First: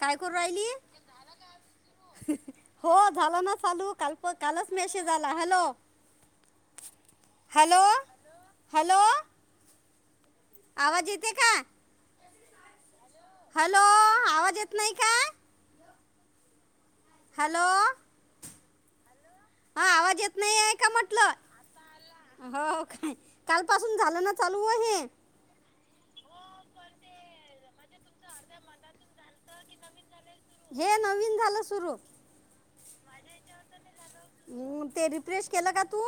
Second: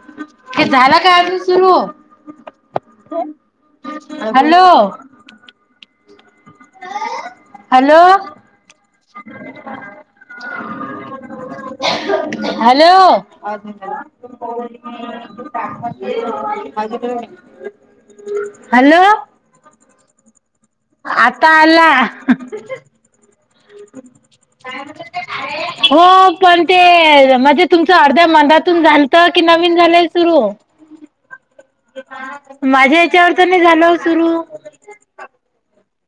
काय करू राहिली हे झाला का अजून सुरू हो झाला ना चालू. हॅलो कालच मेसेज आला हॅलो हॅलो हॅल हॅलो आवाज येते का? हॅलो हॅलो आवाज येत नाही का हॅलो हॅलो हा आवाज येत नाही आहे का म्हटलं आता आला. काल पासून झालं ना चालू व हे. हो पण ते म्हणजे तुमचं अर्ध्या मंदातून झालत की नवीन झालंय? सुरू हे नवीन झालं सुरू. च्यावरच नाही झालं. सुरू हम्म ते रिफ्रेश केलं का तू?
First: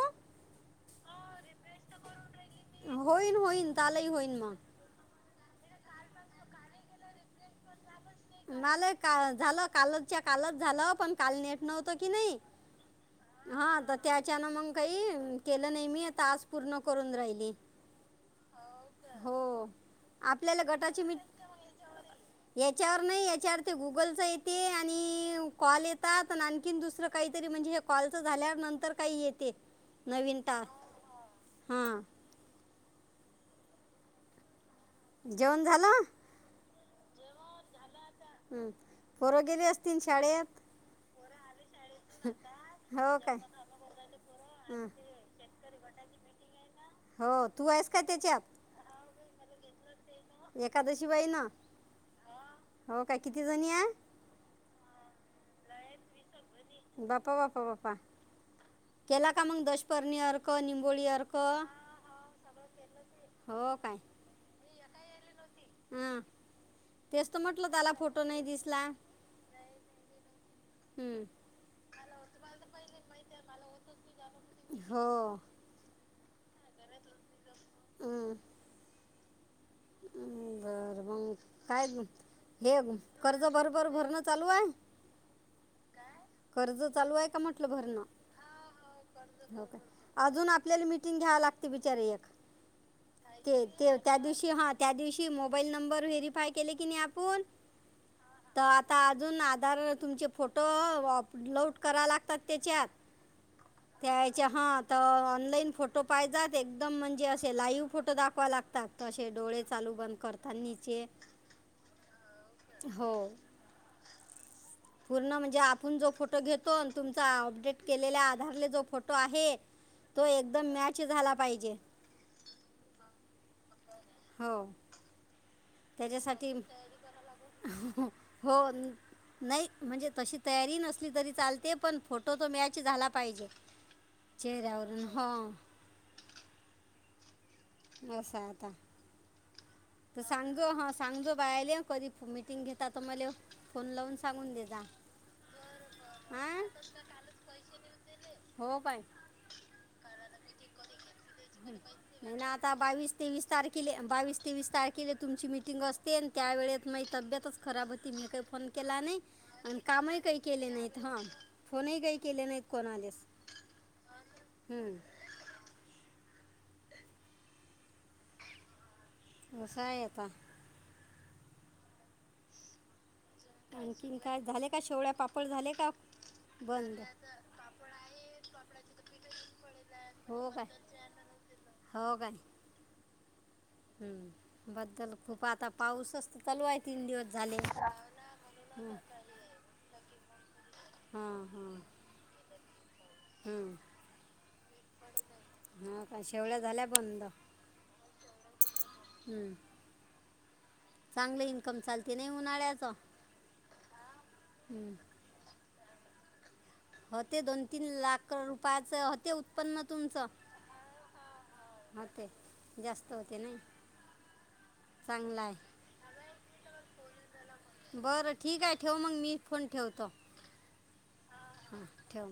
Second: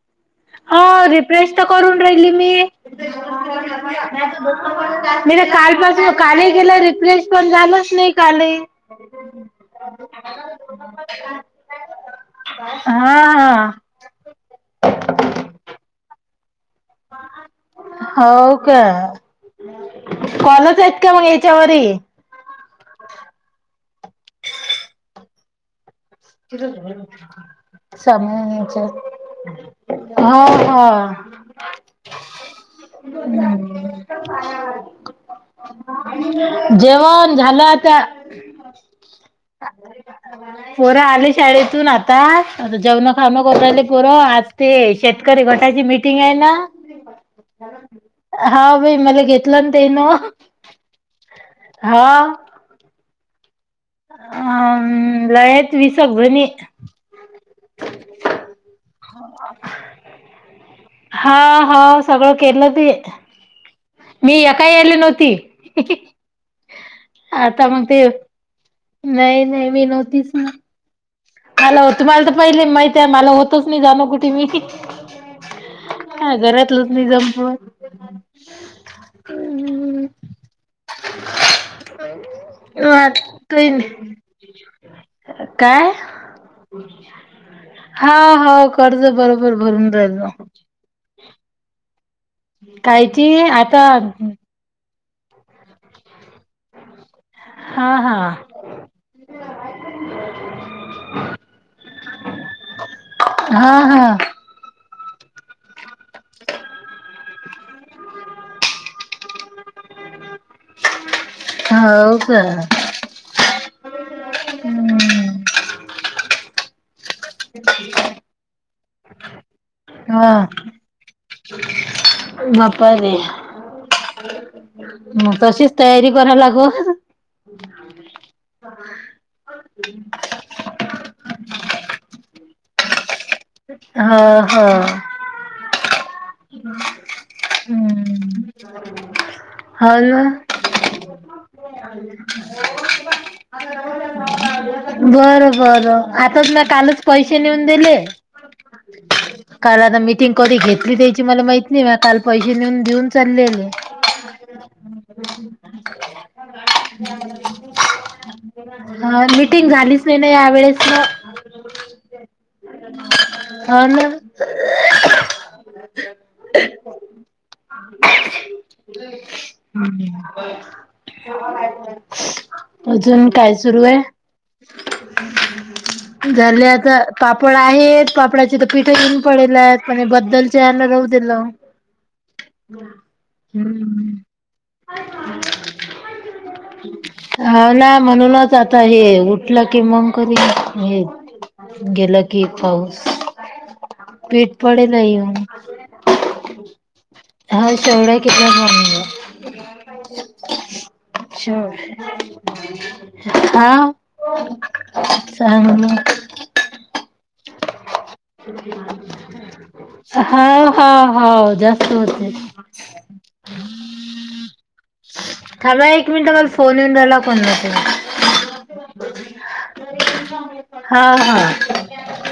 हो रिप्रेश तर करून राहिली मी. होईन होईन चालही होईन मग नाही कालपासून काल गेलं रिफ्रेश पण झालंच नाही. कालही मला का झालं कालच्या कालच झालं पण काल नेट नव्हत की नाही, हां हा आता त्याच्यान मंग काही केलं नाही मी आता आज पूर्ण करून राहिली. हो का हो आपल्याला कॉलच आहेत का मग याच्यावर ही? त्याच्यावर नाही याच्यावर गुगलचा येते आणि कॉल ये आणखीन दुसरं काहीतरी म्हणजे हे कॉलच झाल्या नंतर काही येते हा नवीन टा हा हां [inaudible] हम् [unintelligible] जेवण झालं जेवण झालं आता हं. पोरं गेले असतील शाळेत पोरं आले शाळेतून आता जेवण हो काय खाणं गले पोरं आज ते हं. शेतकरी घट त्याची मीटिंग आहे ना हो तू आहेस का त्याच्यात हा बाई मला घेतलं ना तेन एकादशी बाई ना हो काय किती जणी या हम् लयाच विसगजणी कबा [unintelligible] केला का मग दशपर्णी अर्ख निंबोळी अर्ख हा हा सगळं केलं ते हो काय मी या काय याले नव्हती हा तेच तर आता म्हटलं मग त्याला ते फोटो नाही दिसला नाही नाही मी नव्हतीच ना हं. हॅलो तुम्हाला तर पहिले माहित आहे मला होतच नाही जाण कुठे मी हो का घरातलंच नाही जमपवत हं. हम्म बरं [inaudible] काय हे [unintelligible] कर्ज बरोबर भरणं चालू आहे काय कर्ज चालू आहे का म्हटलं भरण हा हो कर्ज बरोबर भरून राहिलो. अजून आपल्याला मिटिंग घ्याव लागते [unintelligible] कायती ते आता ते त्या दिवशी हां त्या दिवशी मोबाईल नंबर व्हेरीफाय केले की नाही आपण हा हा. तर आता अजून आधार तुमचे फोटो अपलोड करा लागतात त्याच्यात हा हा त्याच्या हा तर ऑनलाईन फोटो पाहिजात एकदम म्हणजे असे लाइव्ह फोटो दाखवा लागतात असे डोळे चालू बंद करतात निचे हो का हो पूर्ण हम्म म्हणजे आपण जो फोटो घेत तुम अपडेट केलेला आधारला जो फोटो आहे तो हा एकदम मॅच झाला पाहिजे, हो [unintelligible] मग तशीच तयारी करा त्याच्यासाठी लागल हो. नाही म्हणजे तशी तयारी नसली तरी चालते पण फोटो तो मॅच झाला पाहिजे हा हा चेहऱ्यावरून हो अस हम्म आता हो त ना सांगो ह सांगजो बायले कधी मिटिंग घेता त मला फोन लावून सांगून दे जा बरं बरं आताच हां म कालच पैसे नेऊन दिले हो काय काल आता मीटिंग कधी घेतली त्याची मला माहित नाही काल ना पैसे आता नेऊन देऊन बावीस तेवीस चाललेले तारखेले त्या वेळेेत माझ तब्येतच खराब होती मी काय फोन केला नाही हा मिटिंग आणि झालीच नाही कामही ना काही या केले वेळेस नाहीत ना हा फोनही काही केले नाहीत कोणालेच हो ना हं, असं आहे आता अजून काय सुरू आहे आणखीन काय झाले का शेवळ्या पापड झाले का झाले आता बंद पापड आहेत पापडाचे तर पीठ घेऊन पडेल आहेत पण हो काय बद्दलच्या होवु देल ना हो. [unintelligible] हम्म. हम्म बद्दल खूप आता पाऊसच तर चालू आहे तीन दिवस झाले आताच आता हे उठलं की मंग करी हे, गेलं की पाऊस हम्म. पडे नाही शेवळ्या झाल्या बंद हा शेवढ्या हं. [inaudible] चांगलं इन्कम चालते नाही उन्हाळ्याचं हा. चांगलं. हो ते दोन तीन लाख रुपयाचं होते उत्पन्न तुमचं हा हा हा जास्त होते जास्त होते नाही चांगलं [unintelligible] आहे थांब एक मिनिट मला फोन येऊन राहिला कोणाचा बरं ठीक आहे ठेव मग मी फोन ठेवतो हा ठेव